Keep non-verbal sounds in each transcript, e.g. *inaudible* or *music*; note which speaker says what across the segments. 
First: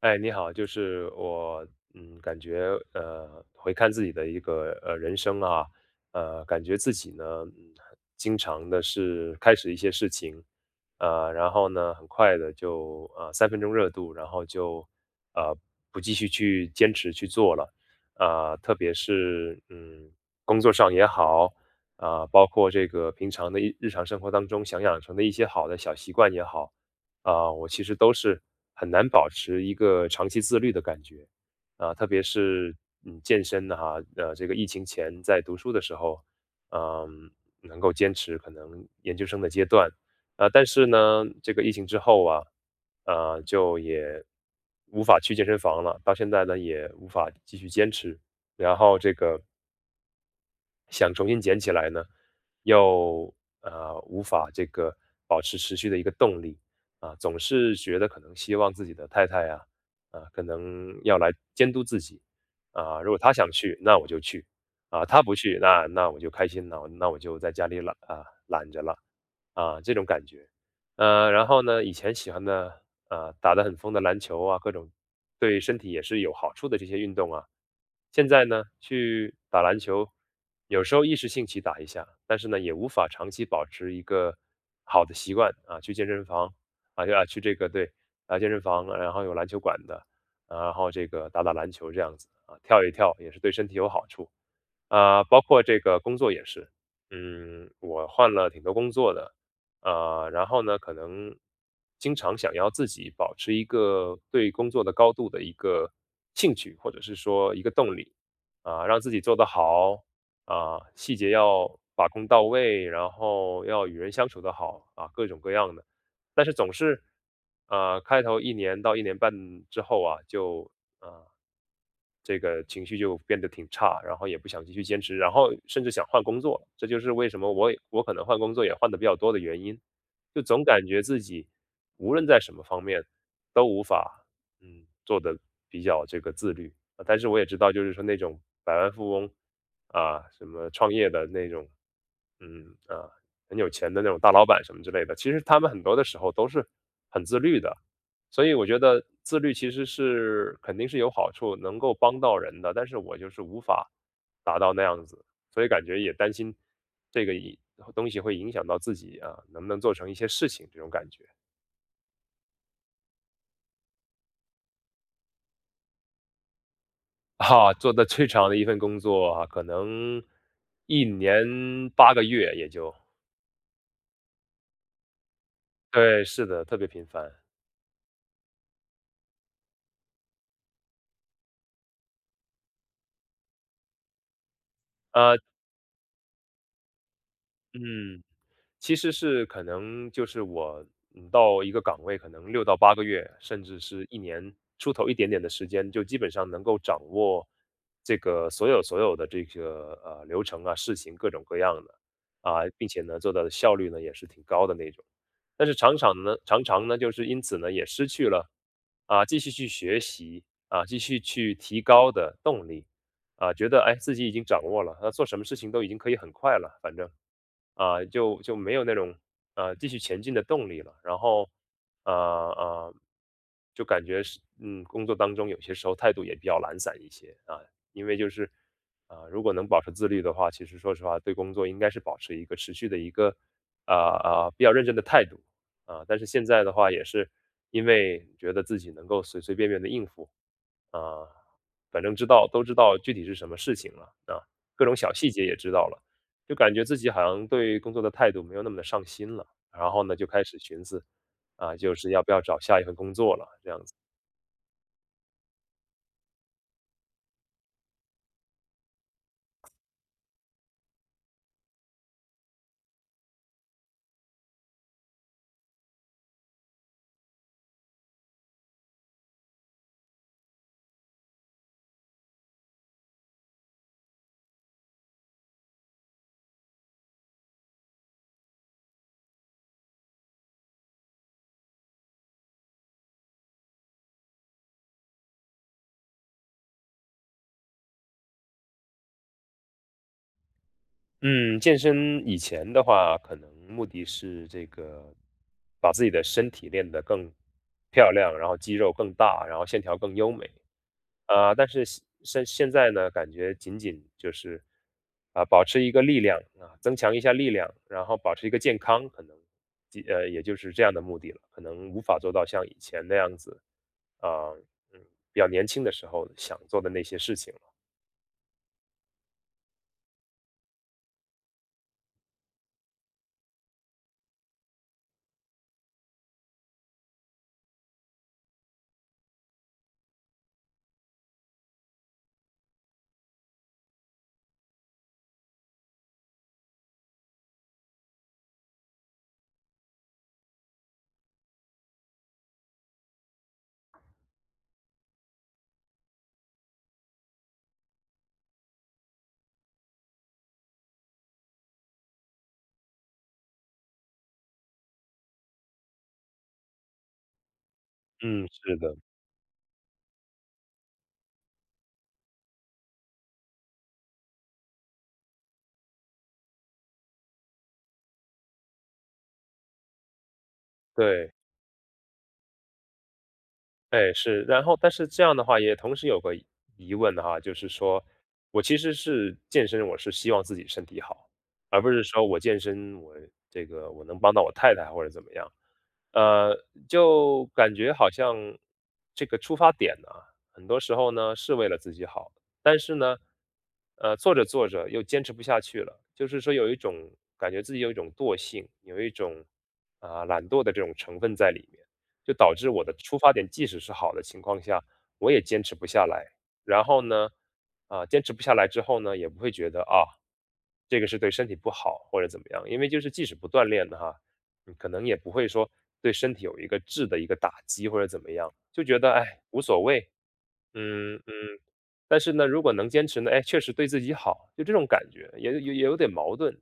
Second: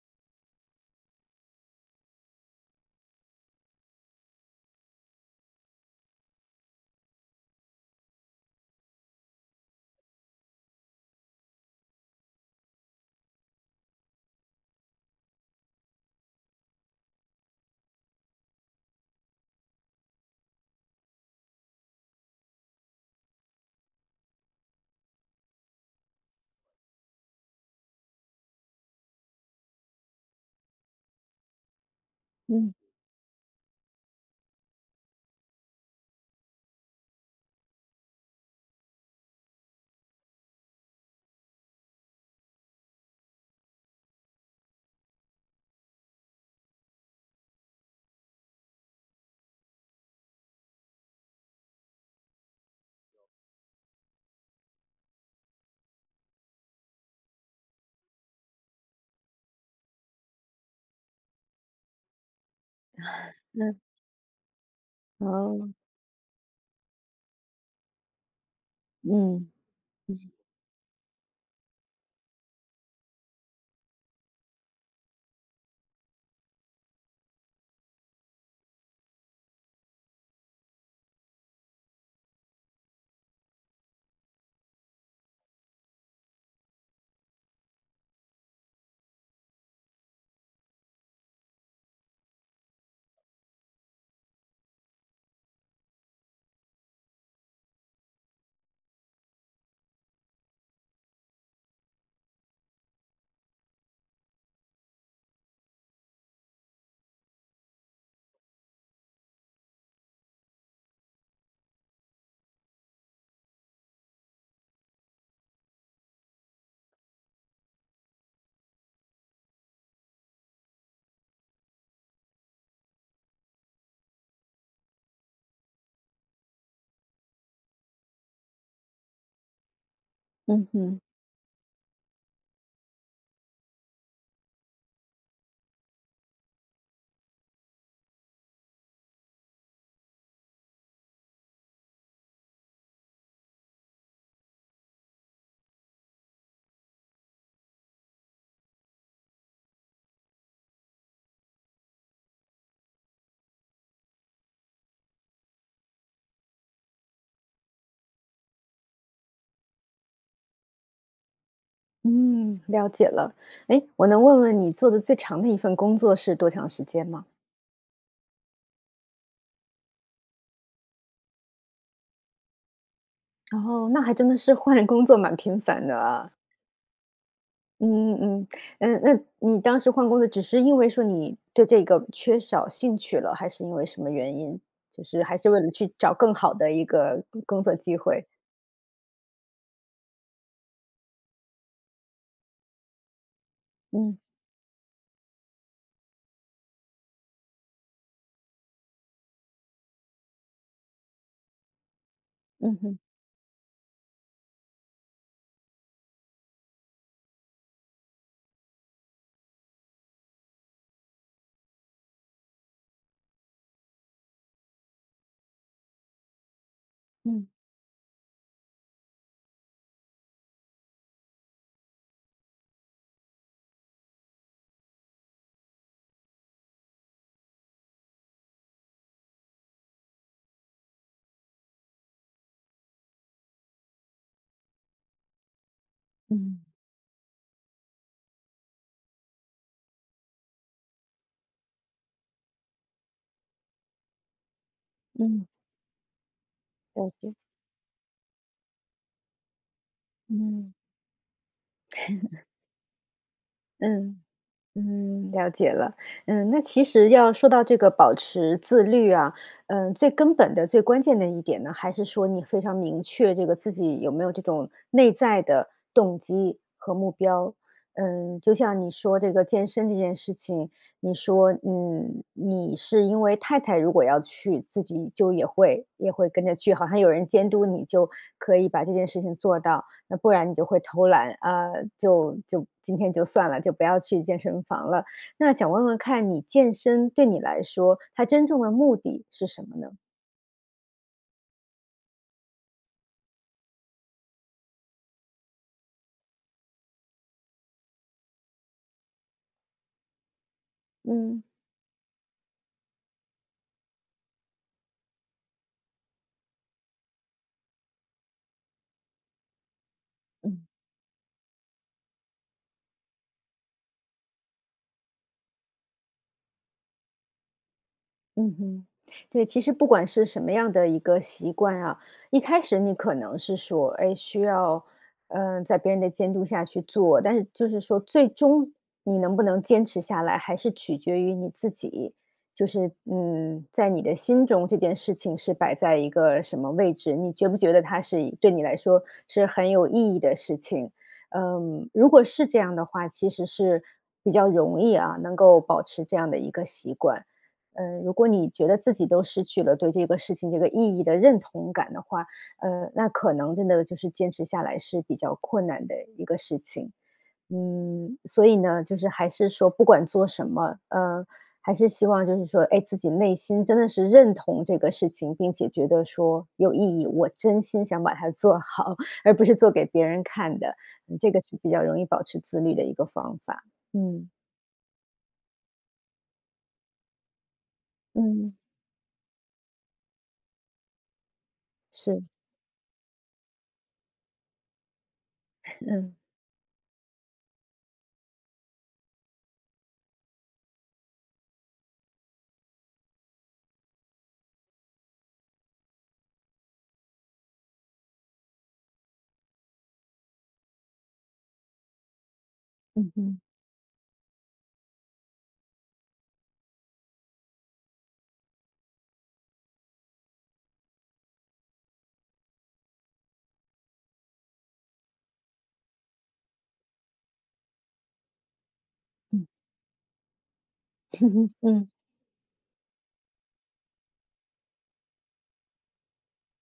Speaker 1: 哎，你好，就是我，感觉回看自己的一个人生啊，感觉自己呢，经常的是开始一些事情，然后呢，很快的就三分钟热度，然后就呃不继续去坚持去做了，特别是工作上也好，啊，包括这个平常的一日常生活当中想养成的一些好的小习惯也好。啊，我其实都是很难保持一个长期自律的感觉，啊，特别
Speaker 2: 嗯，
Speaker 1: 是健身的哈，这个疫情前在读书的时候，嗯，能够坚持可能研究生的阶段，啊，但是呢，这个疫情之后啊，就也无法去健身房了，到现在呢也无法继续坚持，然后这个想重新捡起来呢，又无法这个保持持续的一个动力啊，总是觉得可能希望自己的太太啊，可能要来监督自己啊，如果她想去，
Speaker 2: 嗯，
Speaker 1: 那我就去啊，她不去，
Speaker 2: 哦，
Speaker 1: 那我就开心了，那我就在家里懒啊懒着了
Speaker 2: 嗯，
Speaker 1: 啊，这种感觉。然后呢，以前喜欢的打得很疯的篮球啊，各种对身体也是有好处的这些运动啊。现在呢，去打篮球，有时候一时兴起打一下，但是呢，也无法长期保持一个好的习惯啊。去健身房啊，就去这个对健身房，然后有篮球馆的，啊然后这个打打篮球这样子啊，跳一跳也是对身体有好处。啊，包括这个工作也是，我换了挺多工作的，啊，然后呢，可能经常想要自己保持一个对工作的高度的一个兴趣，或者是说一个动力，啊，让自己做得好，啊，细节要把控到位，然后要与人相处得好，啊，各种各样的，但是总是，啊，开头一年到一年半之后啊，就这个情绪就变得挺差，然后也不想继续坚持，然后甚至想换工作，这就是为什么我可能换工作也换的比较多的原因，就总
Speaker 2: 嗯
Speaker 1: 感
Speaker 2: 哼，
Speaker 1: 觉自己无论在什么方面都无法做的比较这个自律啊。但是我也知道，就是说那种百万富翁啊，什么创业的那种，嗯啊，很有钱的那种大老板什么之类的，其实他们很多的时候都是很自律的。所以我觉得自律其实是肯定是有好处，能够帮到人的，但是我就是无法达到那样子，所以感觉也担心这个一东西会影响到自己啊，能不能做成一些事情这种感觉
Speaker 2: 嗯，了解了。哎，我能问问你做的最长的一份工作是多长时间吗？
Speaker 1: 啊。做的最长的一份工作啊，可能一年八个月也就
Speaker 2: 哦，那还真的是换工作蛮频繁的
Speaker 1: 对，
Speaker 2: 啊。
Speaker 1: 是的，特别频繁。
Speaker 2: 嗯嗯嗯，嗯，那你当时换工作只是因为说你对这个缺少兴趣了，还是因为什么原因？就是还
Speaker 1: 呃，
Speaker 2: 是为了去找更好的一个工作机
Speaker 1: 嗯。
Speaker 2: 会？
Speaker 1: 其实是可能就是我，到一个岗位可能六到八个月，甚至是一
Speaker 2: 嗯，
Speaker 1: 年出头一点点的时间，就基本上能够掌握这个所有的这个，流程啊，事情各种各样的，啊，
Speaker 2: 嗯
Speaker 1: 并
Speaker 2: 哼，
Speaker 1: 且呢，做到的效率呢也是挺高的那种。但是常常呢，就是因此呢也失去了，啊，继续去学习，啊，继续去提高的动力。啊，觉得哎自己已经掌握了，那做什么事情都已经可以很快了，反正
Speaker 2: 嗯，
Speaker 1: 啊就没有那种继续前进的动力了。然后啊啊，就感觉是工作当中有些时候态度也比较懒散一些啊，因为就是啊，如果能保持自律的话，其实说实话对工作应该是保持一个持续的一个啊、比较认真的态度啊，但是现
Speaker 2: 嗯，
Speaker 1: 在的话也是因为觉得自己能够随随便便的应付啊。反正知道都知道具体是什么事情了，啊，各种小细节
Speaker 2: 嗯，
Speaker 1: 也知道了，就感觉自
Speaker 2: 了
Speaker 1: 己好
Speaker 2: 解，
Speaker 1: 像对工作的态度没有那么的上心了。然后呢，就开始
Speaker 2: 嗯，
Speaker 1: 寻思，啊，就是要不要找下一份工作了，这样
Speaker 2: 嗯。嗯，了解了。嗯，那其实要说到这个保持自律啊，最根本的、最关键的一点呢，还是说你非常明确这个自己有没有这种内在的动机和目标。嗯，就像你说这个健身这件事情，你说，你是因为太太如果要去，自己就也会跟着去，好像有人监督你就可以把这件事情做到。那不然你就会偷懒啊，就今天就算了，就不要去健身房了。那想问问看你健身对你来说，它真正的目的是什么呢？
Speaker 1: 嗯，健身以前的话，可能目的是这个把自己的身体练得更漂亮，然后肌肉更大，然后线条更优美。
Speaker 2: 嗯。
Speaker 1: 啊，但是现在呢，感觉仅仅就是，啊，保持一个力量啊，增强一下力量，然后保持一个健康，可能，也就
Speaker 2: 嗯。
Speaker 1: 是这样的目的了，可能无法做到像以前那样子，啊，嗯，比较年轻的时候想做的那些事情了。
Speaker 2: 嗯哼，对，其实不管是什么样的一个习惯啊，一开始你可能是说，哎，需要，在别人的监督下去做，但是就是说，最终你能不能坚持下来，还是取决于你自己。就是，在你的心中这件事情是摆在一个什么位置，你觉不觉得它是对你来说是很有意义的事情？嗯，如果是这样的话，其实是比较容易啊，能够保持这样的一个习惯。如果你觉得自己都失去了对这个事情这个意义的认同感的话，那可能真的就是坚持下来是比较困难的一个事情。嗯，所
Speaker 1: 嗯，
Speaker 2: 以
Speaker 1: 是
Speaker 2: 呢，
Speaker 1: 的，
Speaker 2: 就是还是说不管做什么，还是希望就是说，哎，自己内心真的是认同这个事情，并且觉得说有意义，我真心想把它做好，而不是做给别人看的。这
Speaker 1: 对。
Speaker 2: 个是比较容易保持自律的一个方法。
Speaker 1: 哎，
Speaker 2: 嗯
Speaker 1: 是，然后但是这样的话也同时有个疑问哈，就是说
Speaker 2: 嗯，
Speaker 1: 我其实是健身，我是希望自己身体好，而不是
Speaker 2: 是，
Speaker 1: 说我健身我这个我能帮到我太太或者怎么样，
Speaker 2: 嗯
Speaker 1: 呃，就感觉好像这个出发点呢，很多时候呢是为了自己好，但是呢，做着做着又坚持不下去了，就是说有一种感觉自己有一种惰性，有一种啊，懒惰的这种成分在里面。就导致我的
Speaker 2: 嗯嗯
Speaker 1: 出发
Speaker 2: 嗯。
Speaker 1: 点即使是好的情况下，我也坚持不下来。然后呢，啊，坚持不下来之后呢，也不会觉得啊，这个是对身体不好或者怎么样，因为就是即使不锻炼的哈，可能也不会说对身体有一个质的一个打击或者怎么样，就觉得哎无所谓，嗯嗯。
Speaker 2: *laughs* 嗯
Speaker 1: 但是呢，如果能坚持呢，哎，确实对自己好，就这种感觉，也有点矛盾。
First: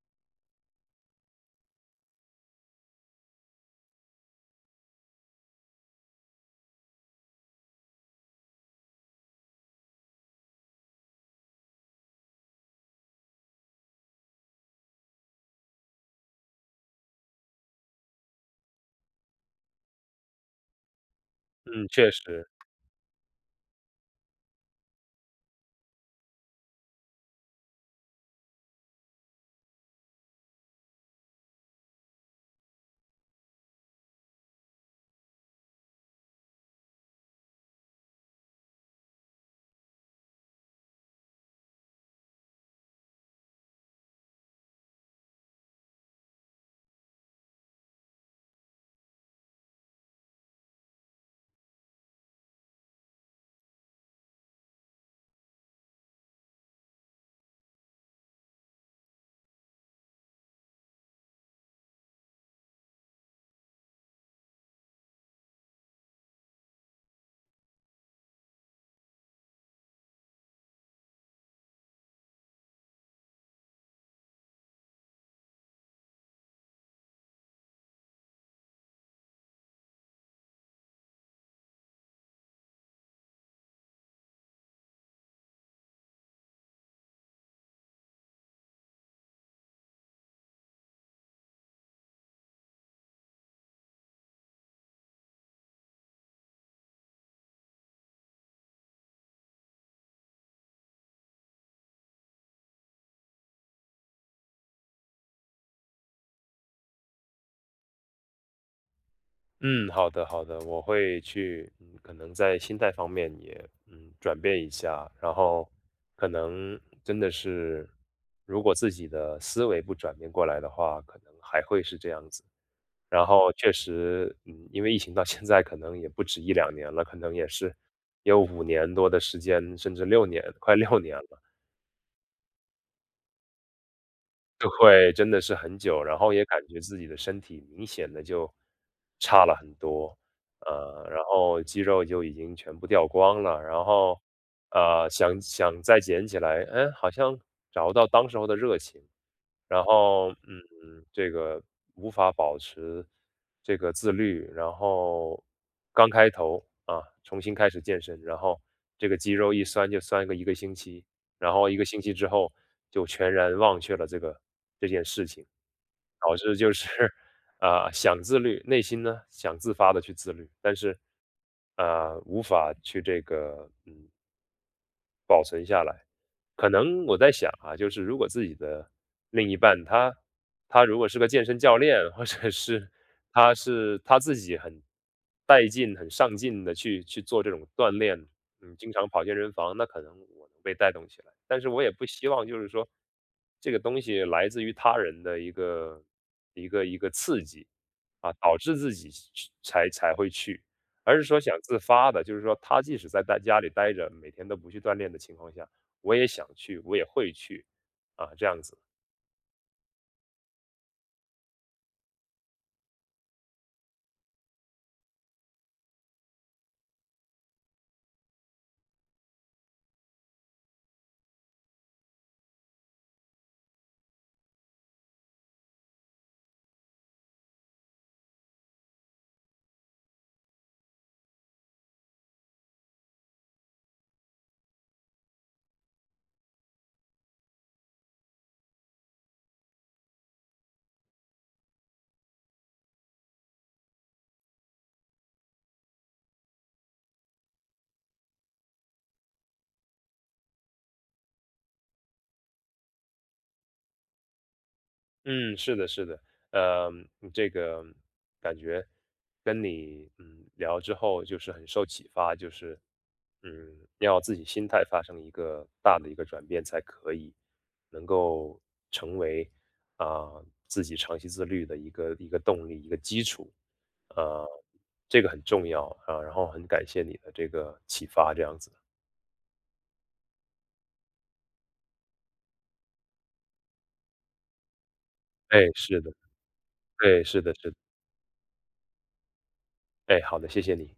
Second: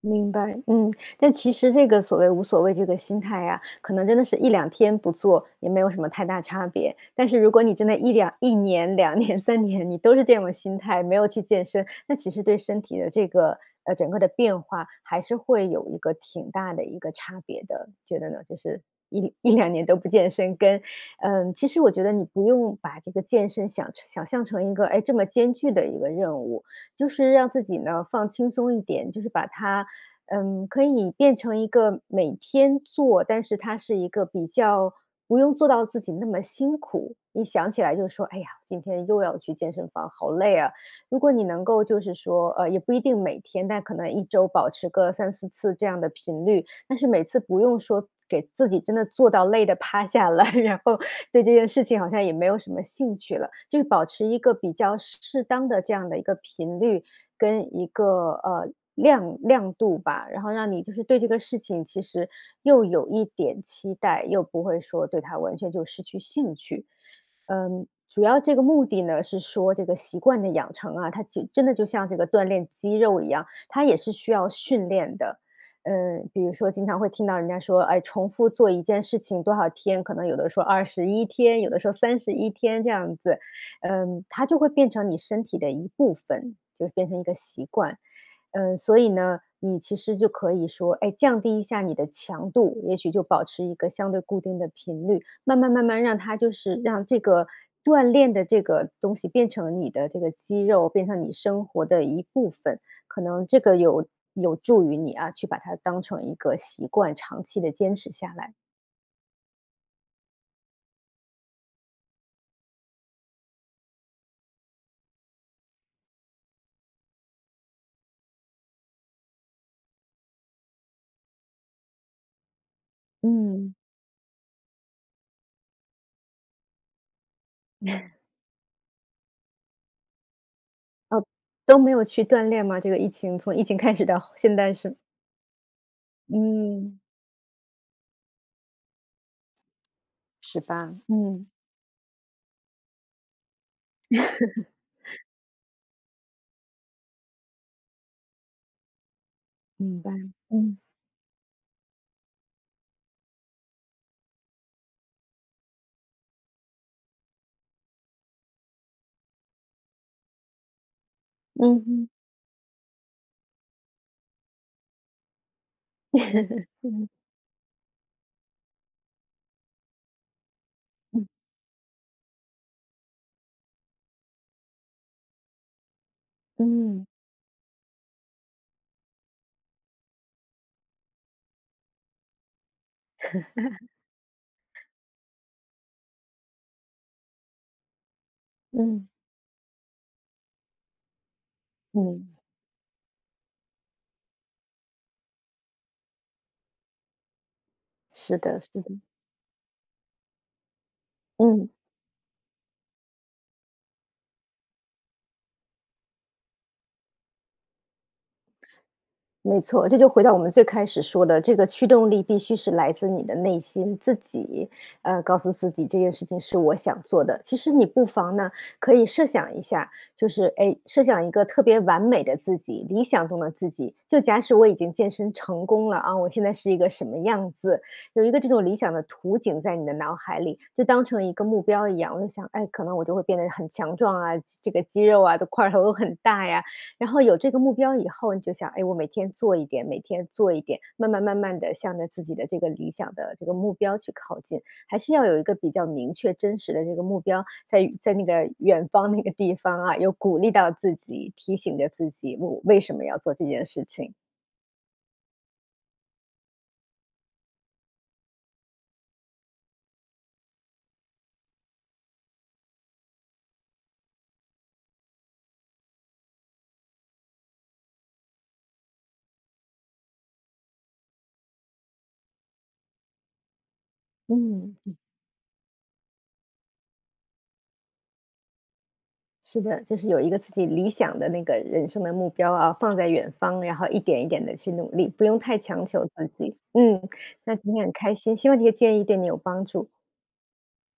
Speaker 2: 明白，但其实这个所谓无所谓这个心态呀，可能真的是一两天不做也没有什么太大差别。但是如果你真的一年、两年、3年，你都是这种心态，没有去健身，那其实对身体的这个整个的变化还是会有一个挺大的一个差别的，觉得呢？就是一两年都不健身跟其实
Speaker 1: 嗯，
Speaker 2: 我觉得
Speaker 1: 确
Speaker 2: 你不
Speaker 1: 实。
Speaker 2: 用把这个健身想象成一个，哎，这么艰巨的一个任务，就是让自己呢，放轻松一点，就是把它可以变成一个每天做，但是它是一个比较不用做到自己那么辛苦。一想起来就说：“哎呀，今天又要去健身房，好累啊。”如果你能够就是说，也不一定每天，但可能一周保持个三四次这样的频率，但是每次不用说给自己真的做到累的趴下来，*laughs* 然后对这件事情好像也没有什么兴趣了，就是保持一个比较适当的这样的一个频率，跟一个亮度吧，然后让你就是对这个事情其实又有一点期待，又不会说对它完全就失去兴趣。嗯，主要这个目的呢是说这个习惯的养成啊，它就真的就像这个锻炼肌肉一样，它也是需要训练的。嗯，比如说经常会听到人家说，哎，重复做一件事情多少天，可能有的说21天，有的说31天这样子。嗯，它就会变成你身体的一部分，就是变成一个习惯。嗯，所以呢，你其实就可以说，哎，降低一下你的强度，也许就保持一个相对固定的频率，慢慢慢慢让它就是让这个锻炼的这个东西变成你的这个肌肉，变成你生活的一部分。可能这个有助于你啊，去把它当成一个习惯，长期的坚持下来。
Speaker 1: 嗯，好的好的，我会去，可能在心态方面也，转变一下，然后可能真的是，如果自己的思维不转变过来的话，可能还会是这样子。然后确
Speaker 2: 嗯，
Speaker 1: 实，因为疫情到现在可能也不止一两年了，可能也是有五年多的时间，甚至六年，快六年
Speaker 2: 哦，
Speaker 1: 了。
Speaker 2: 都没有去锻炼吗？这个疫情从疫情开始到现
Speaker 1: 就
Speaker 2: 在是
Speaker 1: 会真的是很久，然后也感觉自
Speaker 2: 嗯，
Speaker 1: 己的身体明显的就差了很多，
Speaker 2: 是吧？
Speaker 1: 然
Speaker 2: 嗯，
Speaker 1: 后肌肉就已经全部掉光了，然后，想想再捡起来，哎，好像找不到当时候的热情。然
Speaker 2: 明白。
Speaker 1: 后，
Speaker 2: 嗯，
Speaker 1: 这个无法保持这个自律，然后刚开头啊，重新开始健身，然后这个肌肉一酸就酸个一个星期，然后一个星
Speaker 2: 嗯
Speaker 1: 期之后就全然忘却了这件事情，导致就是
Speaker 2: 嗯
Speaker 1: *laughs* 啊，想自律，内心呢想自发的去自律，但是
Speaker 2: *laughs*，嗯，
Speaker 1: 啊，无法去这个保存下来。可能
Speaker 2: 嗯，
Speaker 1: 我在想啊，就是如果自己的另一半，他如果是个健身教练，或者是他自己很带劲、很上进的去做这种锻炼，经常
Speaker 2: 嗯，
Speaker 1: 跑健身房，那可能我能被带动起来。但是我也不希
Speaker 2: 嗯，
Speaker 1: 望就是说这个东西来自于他人的一个刺激啊，
Speaker 2: 是
Speaker 1: 导
Speaker 2: 的，
Speaker 1: 致
Speaker 2: 是的，
Speaker 1: 自己去才会去，而是说想
Speaker 2: 嗯。
Speaker 1: 自发的，就是说他即使在家里待着，每天都不去锻炼的情况下。我也想去，我也会去，啊，这样子。
Speaker 2: 没错，这就回到我们最开始说的，这个驱动力必须是来自你的内心，自己，告诉自己这件事情是我想做的。其实你不妨呢，可以设想一下，就是哎，设想一个特别完美的自己，理想中的自己。就假使我已经健身成功了啊，我现在是一个什么样子？有一个这种理想的图景在你的脑海里，就当成一个目标一样。我就想，哎，可能我就会变得很强壮啊，这个肌肉啊，的块头都很大呀，然后有这个目标以后，你就想，哎，我每天做一点，每天做一点，慢慢慢慢的向着自己的这个理想的这个目标去靠近，还是要有一个比较明确真实的这个目标，在那个远方那个地方啊，有鼓励到自己，提醒着自己，我为什么要做这件事情。
Speaker 1: 嗯，是的，是的，呃，这个感觉跟你聊之后就是很受启发，就是要自己心态发生一个大的一个转变才可以，能够成为啊，自己长期自律的一个动力一个基础，啊，
Speaker 2: 嗯，
Speaker 1: 这个很重要啊，然后很感谢你的这个启发，这样子。
Speaker 2: 是的，就是有一个自己理想的那个人生的目标啊，放在远方，然后一点一点的去努力，不用太
Speaker 1: 哎，
Speaker 2: 强
Speaker 1: 是
Speaker 2: 求
Speaker 1: 的，
Speaker 2: 自己。嗯，
Speaker 1: 对，是的，
Speaker 2: 那
Speaker 1: 是
Speaker 2: 今
Speaker 1: 的，
Speaker 2: 天很开心，希望这些建议对你有帮助。
Speaker 1: 哎，好的，谢谢你。